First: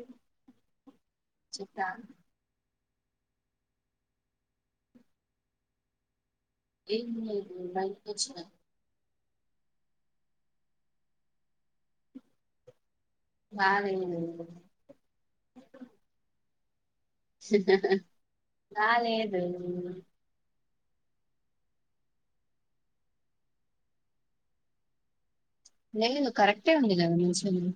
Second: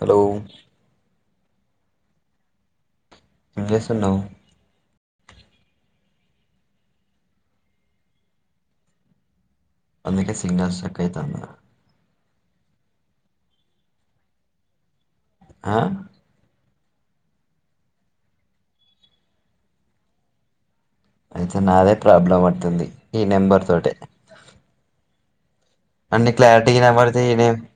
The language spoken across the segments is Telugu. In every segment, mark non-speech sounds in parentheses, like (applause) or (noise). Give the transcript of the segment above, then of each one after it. హలో చెత్తా ఏంచేస్తున్నవు ఏమ్ లేదు బయిటికొచ్చిన అందుకే సిగ్నల్ స్టక్ అయితాంద బాగాఅయింది లే ఆ దా లేదు అయితే నాదే ప్రాబ్లం అట్టుంది ఈ నెంబర్ తోటే లేదు అన్ని కరెక్టే ఉంది కదా మి సెల్లు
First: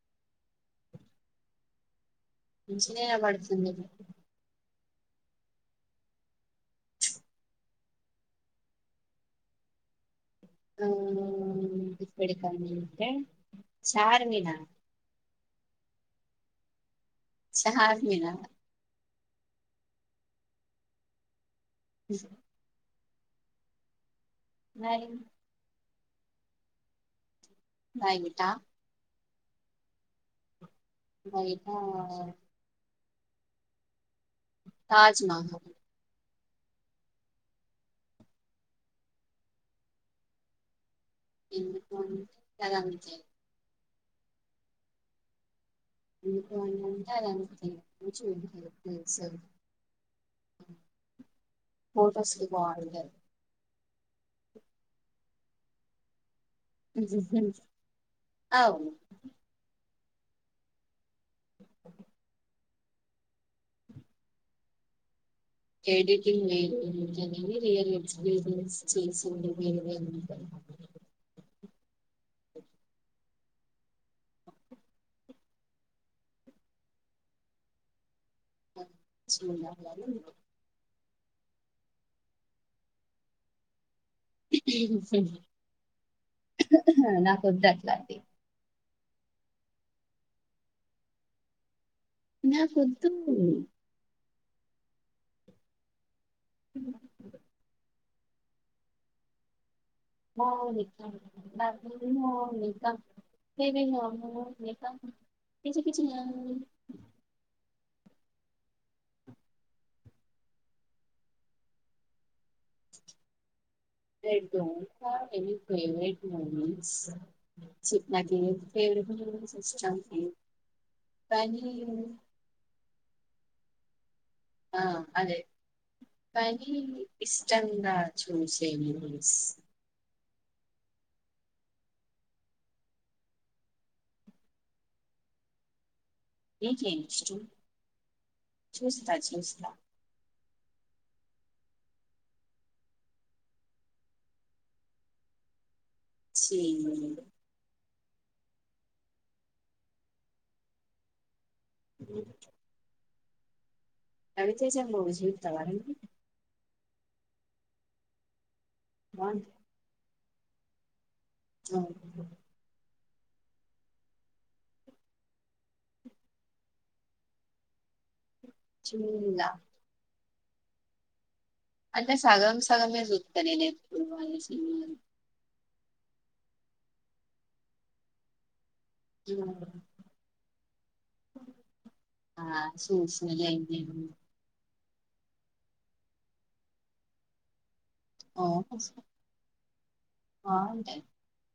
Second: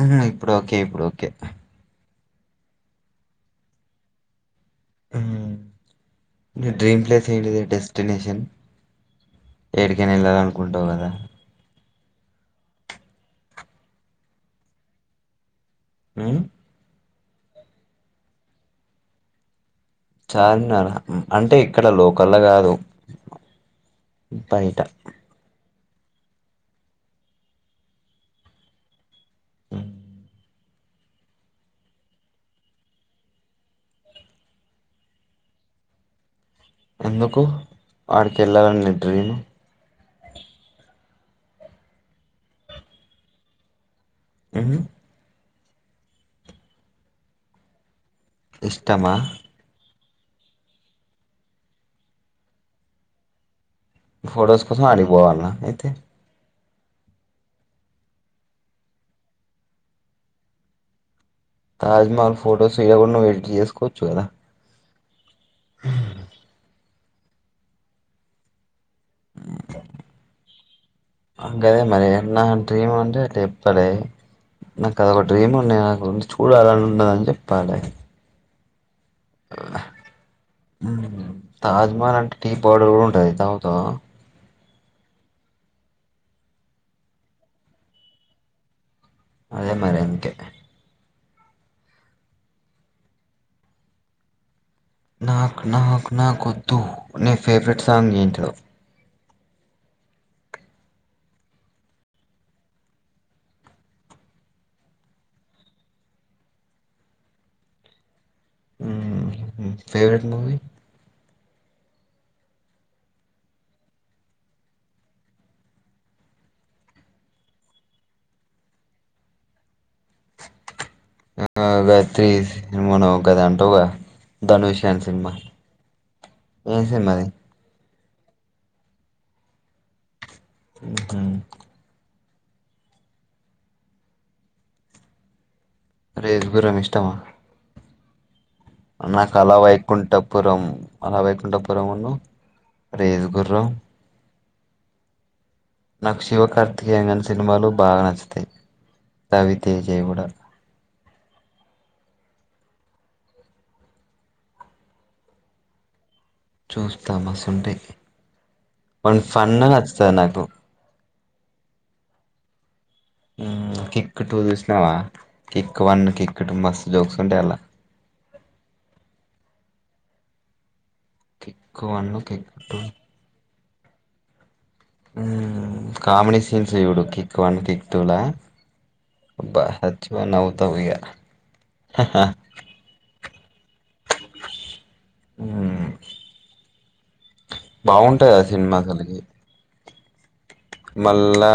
అహ ఇప్పుడు ఓకే ఇప్పుడు ఓకే మంచిగ నే ఇనబడుతుంది మ్మ్ ని డ్రీమ్ ప్లేస్ ఏంటి డెస్టినేేషన్ ఏడికయిన వెళ్లాలను ఆ కుంటావ్ కదా ఇప్పటికని అంటే చార్మినర్ ఉ చార్మినార్ చార్మినార అంటే ఇక్కడ లోకల్ల కాదు బయట మరి బైట ఉమ్. బయట తాజ్మహల్ ఎందుకు ఆడికి వెళ్ళాలని నీ డ్రీమ్ ఎందుకు అంటే గది అమ్మే చాయ్ హుహ్ ఎందో అని అంటే అది అంట నేను మంచిగాఉంటది ఇష్టమా ప్లేస్ ఫొటోస్ కి బాగుంటది ఫోటోస్ కోసం ఆడ్గిపోవాలన్నా అయితే అవును తాజ్మహల్ ఫోటో దిగకుండ నువ్ ఎడిట్ చేసుకోవచ్చు కదా ఎడిటింగ్ వేరు మేము దిగింది రిల్ ఎక్స్పీరియన్స్ చేసిండి వేరు వేరు అంట ఆ, గదే మారినా డ్రీమ్ అంటే అట్లా చేపలి నాకు అదొక డ్రీమ్ ఉంది నాకు చూడాలని ఉన్నది అని చెప్పాలి చూడాలి అని ఉంది తాజ్మహల్ అంటే టీ పౌర్డర్ కూడా ఉంటది తాగుతావా నాకొద్దు అట్లాంటివి అదే మరి అంటే నాకొద్దు నాకు నాకు నాకొద్దు నీ ఫేవరెట్ సాంగ్ ఏంటిదో మౌనిక లవ్ యు మౌనిక లేేమిమ మౌనిక పిచ్చిపిచ్చి యా ఉహ్ నీ favourite movie don't want private movie చెప్ నాకేది ఫేవ న్యూ మూవీసీష్టం ఆహ్ గాయత్రీ సిన్మళో గది అంటవ్గా ఆ అదే కాని ఏం సినిమా అది ఇష్టంగా చూసెది మూవీస్ ఉమ్మ్ రేసుగుర్రం నీకేం ఇష్టమా ఇష్టం చూస్తా నాకు అలా చూస్తా వైకుంఠపురం పురం అలావైకుంఠపురమును రేస్ గుర్రం నాకు శివ చి కార్తికేయ గాని సినిమాలు బాగా నచ్చాయి నచ్చుతాయి రవితేజ ఇ కూడా ఉ రవితేజ మూవిస్ చూతవ నువ్వు చూస్తా మస్తుంటాయి వని బాగుంటది ఫన్న్ నచ్చుతది నాకు ఆహ్ కిక్ టూ చూసినావా కిక్ వన్ కిక్ టూ మస్త్ జోక్స్ ఉంటాయి అలా చూల్ల కిక్ వన్ అంటే కిక్ సగం టూ సగమే చుత్త నేను ఎప్పుడు అని సినిమాలు కామెడి సీన్స్ చుడు కిక్ వన్ కిక్ టూ లా అబ్బా ఉమ్. సచ్చిపోయ్ నవ్వుతవ్ ఇగ ఆ చూసినలే ఇంకేముంది ఉహ్ బాగుంటాంది ఆ ఓ సినిమా అసలకి బాగుంటాయి మళ్ళా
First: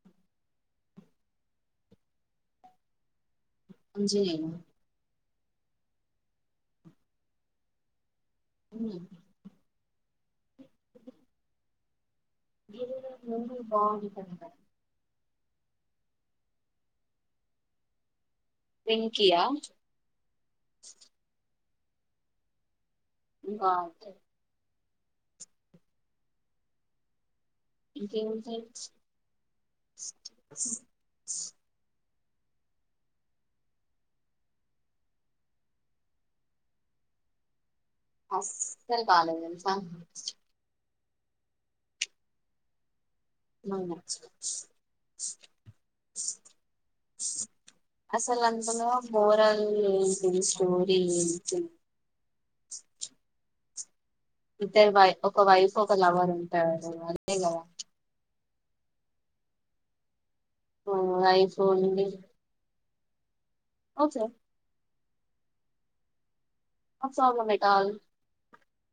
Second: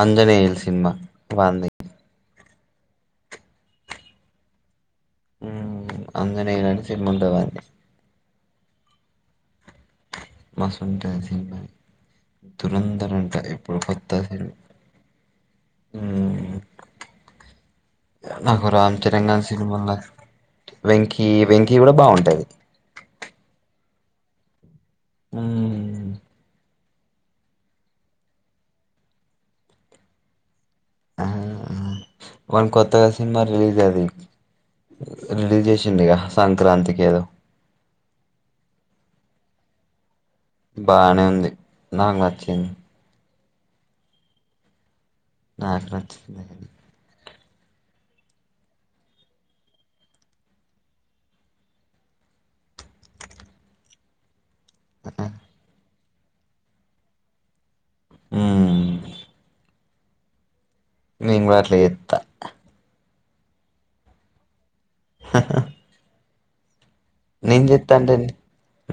అంజనేేయ్న్ సినిమా వాంది అంజనేయ అంజనేయని సినిమా ఉంటది వాంది ఆహ్ మస్తుంటది సిన్నమది దురంధర్ అంటే ఇప్పుడు బాగుంటది కోత్త కదా సినిమా ఉమ్ నాకు రామ్ చరణ్ వెంకియా సినిమాన్ వెంకీ వెంకీ కూడా బాగుంటుంది బాగుంటాయి ఉమ్ ఇంకా ఎం సెట్స్ వాన్ కొత్తగా సినిమా రిలీజ్ అయింది రిలీజ్ చేశిండుగా సంక్రాంతికి ఏదో అసల్ బాలేద్ తెల్సా బానే ఉంది నాక్ నచ్చింది నాక్ నచ్చలే నాక్ నచ్చింది అసలు అందులో బోరాల్ ఏంటిది స్టోరీ ఏంటి ఇద్దరు వై ఒక వైఫ్ ఒక లవర్ ఉంటారు అదే గదా ఉ నేన్ గూడ వైఫ్ అట్లా ఉండి చేస్తా ఓకే హ హ ఆమ్ సాల్వ్ ధ మెటల్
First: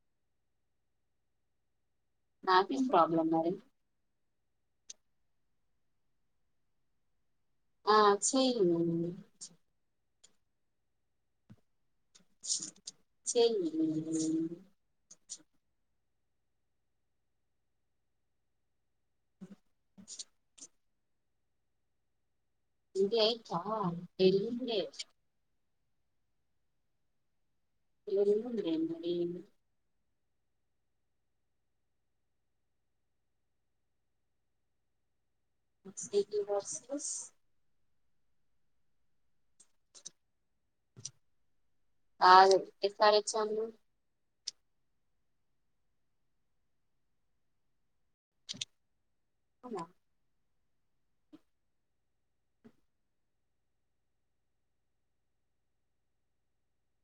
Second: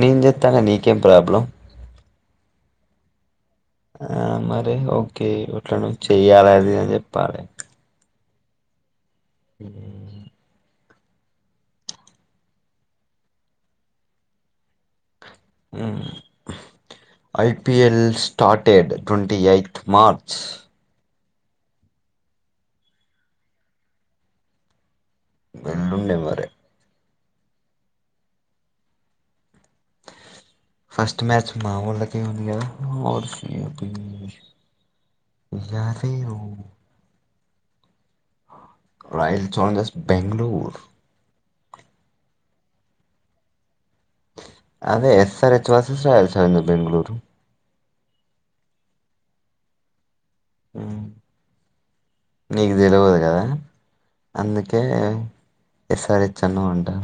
నేన్ చెత్తంటే నీకేం ప్రాబ్లం నాకేం ప్రాబ్లెమ్ మరి ఆ మరి ఓకే ఇట్లనో చెయ్యాలది అని జెప్పాలె అచ్చిమ్ మ్మ్ చెయ్యి IPL started twenty eight March twenty eight ఆ ఎల్లుండే వెెల్ళుండే మరి ఎల్లుండే మరి ఫస్ట్ మ్యాచ్ మా వొళ్ళకే ఉంది గదా verse K versus Royal Challengers Bengaluru S R స్ ర్ హె అదే SR H versus Royal challenge Bengaluru అవునా ఉమ్ నీకు తెలివదు గదా అందుకే ఎస ఆర్ ఎచ్ అన్నావంటా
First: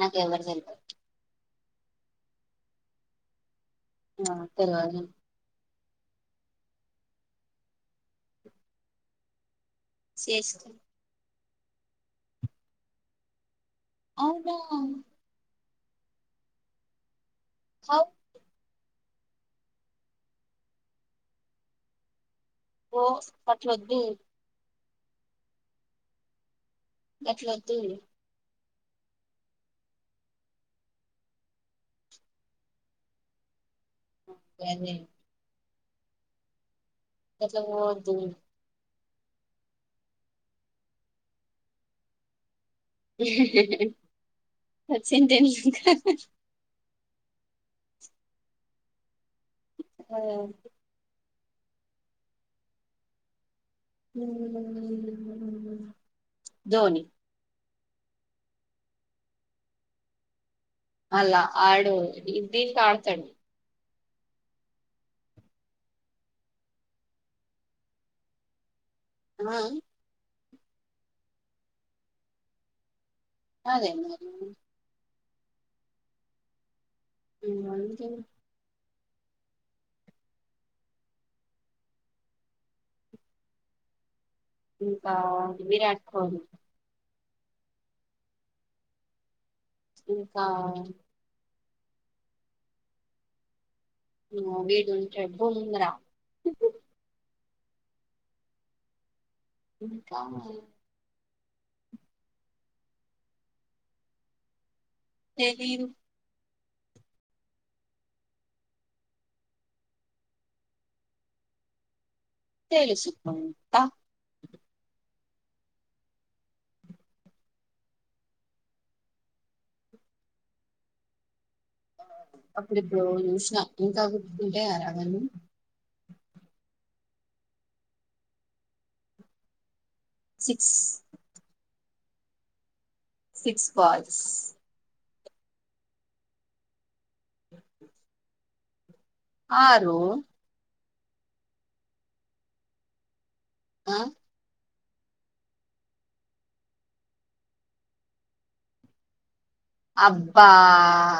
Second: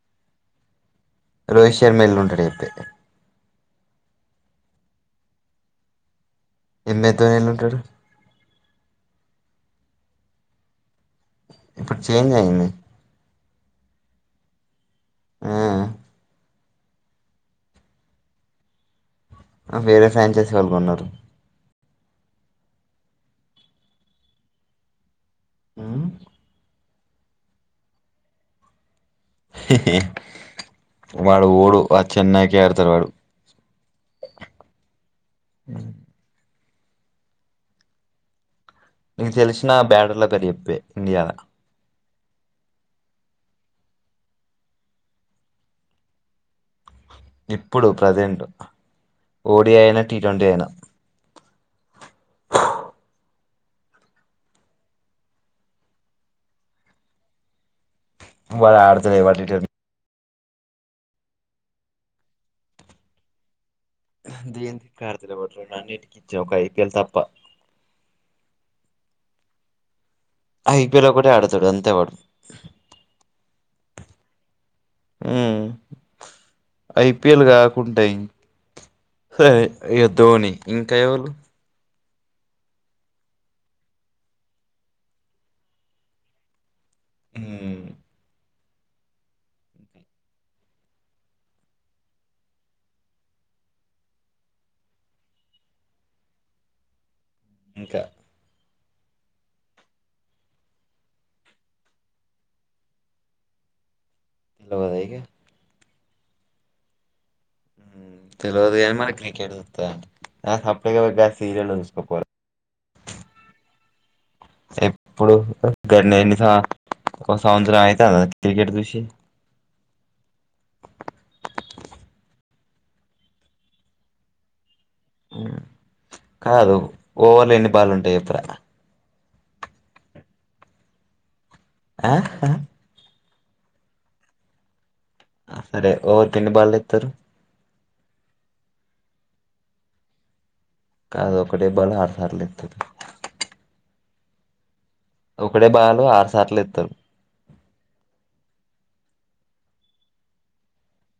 నాక్ ఎవరు తెల్వద్ రోహిత్ శర్మ ఎల్లుంటడు జెప్పే ఆ తెల్వదే ఎమ్మెతోనే ఎళ్ళు ఉంటడు శేసి ఇప్పుడు చేంజ్ అయ్యింది అవునా ఆ హ అ వేరే ఫయాన్ చేసి వాల్ గొన్నరు ఓ అట్లా వొద్దు ఉమ్ గట్లోద్దు హీ హీ వాడు ఓడు అ చెన్నయ్ కి అర్ తడు వాడు (unintelligible) ఉం గట్ల పోవద్దు నీక్ తెల్ శినా బ్యాడర్ల పెరు జేప్పే ఇండియాల హీ హు హీ సచిన్ టెండ్ ల్ హు ఇప్పుడు ప్రజడెంటు ఓడి అయిన టిటోంటి ఏనా ధోని వాడ్ అడుతలేవ్ టిటోంట్ మల్లా ఆడు ఇ దీత్ అడతడు దియంత్ కాడతాలేవాడు రొంన్ అన్నిటికి ఇచ్చే ఒక ఐపీఎల్ తప్ప వై యి ఐపీల్ ఒకటే ఆడతడు అంతే వాడు అదే మరి ఉమ్ ఐపియల్ మ్మ్, అందుకే గాకుంటాయి ఎహ్ ఏ ధోని ఇంకా ఎవళు ఇంకా విరాట్ కోలీ ఉమ్ ఇంకా మ్ వీడుంటాడు బుమ్రా ఉహ్ ఇంకా ఇంకా ఆ నీల్ వద ఇగ తెలీదు ఉమ్ తెల్ వాద్ గాని మల్ క్రికెట్ సుతాదంట ఆ సప్ డేక పయ్ గా సీరియలో సుస్ కోపో రాద్ తెలుసు కుంట ఎప్పుడు జుతవ్ గన్ని ఏన్ని సా ఒక సౌవ్ జరం అయితదాద్ కిక్ క్రికెట్ జుసి అపుడేప్పుడో జుష్ న ఇంకా గూర్ త్ తుంటే అర్ హ హ్మ్ చ్ కాదు ఓవర్ ల ఎన్ని బాలుంటాయి ఎపు రా సిక్స్ ఆ ఆహ్ సిక్స్ బాల్స్ ఆ సరే ఓవర్ కెన్ని బాల్ ఏతరు ఆ రు కాదు ఒకటే బాల్ ఆర్ సాల్ లేతరు ఆ ఒకడే బాలు ఆరు సార్ల ఏతరు అబ్బా ఆ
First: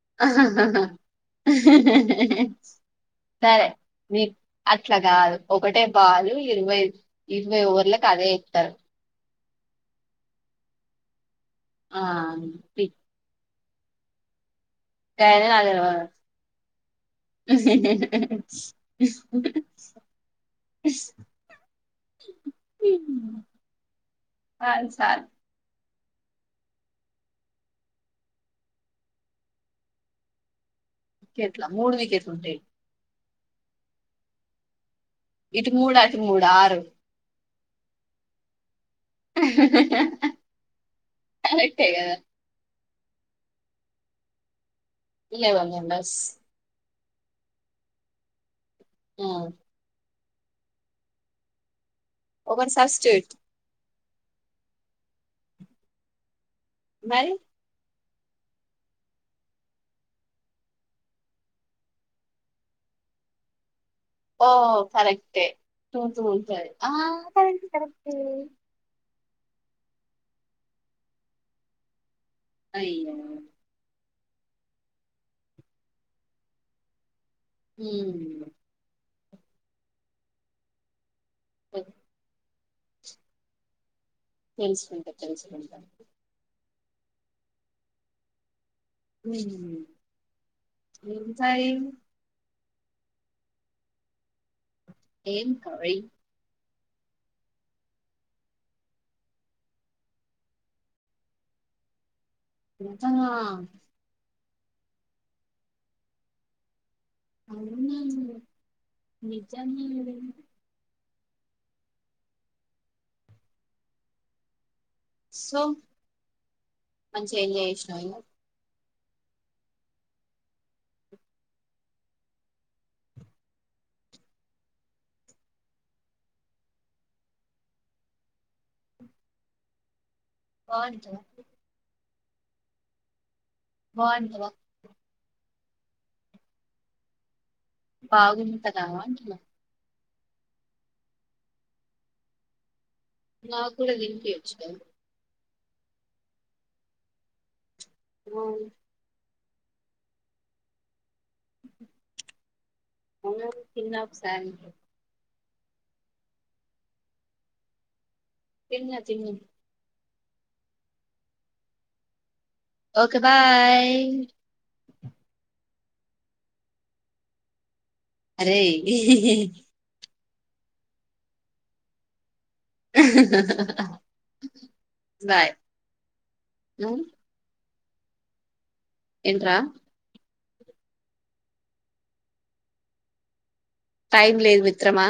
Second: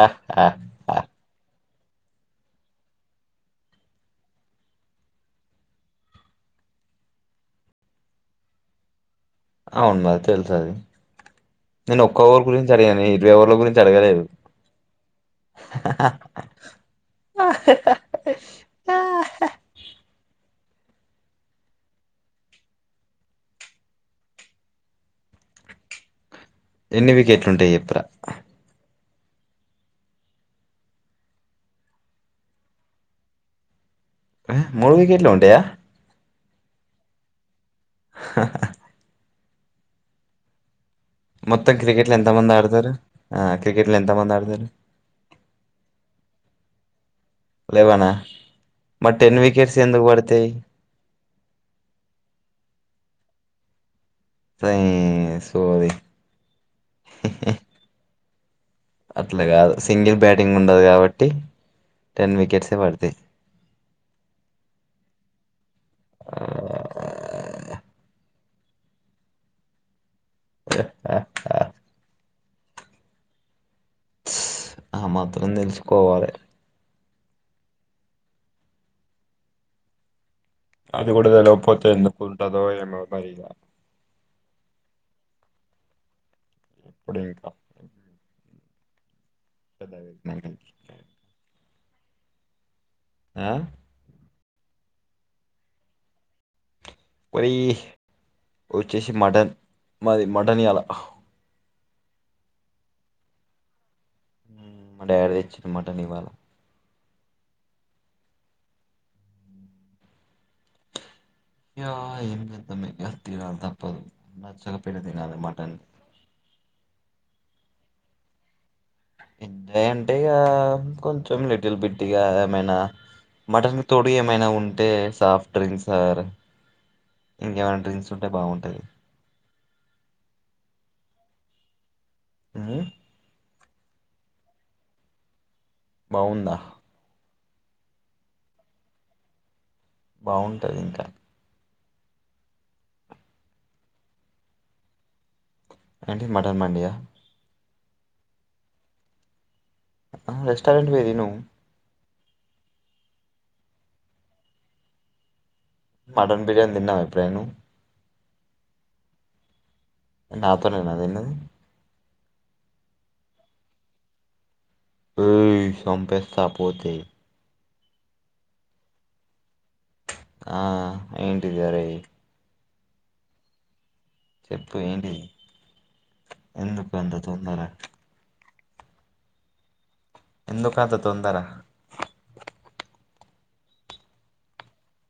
ఆ, ఆ, ఆహాహ్ హ్ ఆ. హ్హ్ హ్ హ్ సరే నీ అట్లా గాదు ఒకటే బాలు ఇర్ వై ఇర్ వై ఓవర్ లక్ కదే ఇతరు ఔన్ మరి తెల్ సది ఆ నీను ఒక్క ఓర్ గురించి పిక్ అడిగానే ఇర్ వై ఓవర్ల గురించ్ జర్ గలేదు కయిన్ నా తెల్ వాద్ ఉహ్ ఉహ్ హు హు పాన్ సార్ ఎన్ని వికెట్లుంటాయి చెప్పురా వికెట్లా మూడు వికెట్లు ఉంటాయి వ్య మూడ్ వికెట్లే ఉంటయ మూడ్ ఆర్ ఆహ్ హ్ హుహ్ హ్ హు మొత్తం క్రికెట్ లో ఎంత మంది ఆడతారు ఆ క్రికెట్ లో ఎంత మంది ఆడతారు లేవేన్ మెంబెర్స్ లేవనా మర్ టెన్ వికెట్స్ ఎందుక్ పడ్ తయ్ ఒకటి సస్టడ్ తేయ్ సోది మరి అట్లా గాదు సింగిల్ బ్యాటింగ్ ఉండద్ గబట్టి టెన్ వికెట్సే పడతాయి ఓ కరెక్టే టు టు ఆ ఉంటర్ ఆ కరెక్ట్ కరెక్టే ఆ ఆ అయ్యె సూ ఆ మాత్రం తేల్స్ కోవాలే ఉమ్ అది గూడ తేలక్పోతే ఎందుకుంటరో ఏమోరయ్య తెల్సుకుంటా తెల్సుకుంటా ఎప్పుడింకా ఉమ్ ఇంకా ఎంది ఆ ఏం కర్రీ మది వచ్చేసి మటన్ మాది మటన్ ఇయాలా మటనా మా డాడీ దెచ్చిన్ మాటన్ ఇవాళ అవునా నిజంగాదేనా యా ఏమ్ పెద్ద మటన్ తినడం తప్ప మంచిగ సో మంచిగా ఎంజాయ్ జేస్నావిగా ఎంజాయ్ అంటే ఇగ కొంచం లిటిల్ బిట్టిగా ఏమైనా మటన్ కి తోడు ఏమైనా ఉంటే సాఫ్ట్ డ్రింక్స్ అర్ ఇంకేమైనా డ్రింక్స్ ఉంటే బాగుంటది బావుంటాదా ఉమ్ బావుంటదా బావుందా బాగుంటదా అంటున్న బాగుంటది ఇంకా నాకూ కూడా తినిపియచ్చు కదా ఏంటి మటన్ మండియా ఆవును అ రెస్టారెంట్ పో తిను అవునావున్ తిన్నా ఒక్ సారి మటన్ బిర్యానీ తిన్నావా ఎపుడైనా నువ్ తిన్న తిన్న నాతోనేనా తిన్నది ఓకే బాయ్ ఓయ్ సంపెస్తా పోతే అరే హిహిహి ఆ ఏంటిదరేయ్ చెప్పు ఏంటిది బాయ్ ఎందుకు అంత తొందర ఏంట్రా ఎందుకంత తొందరా టైం లేదు మిత్రమా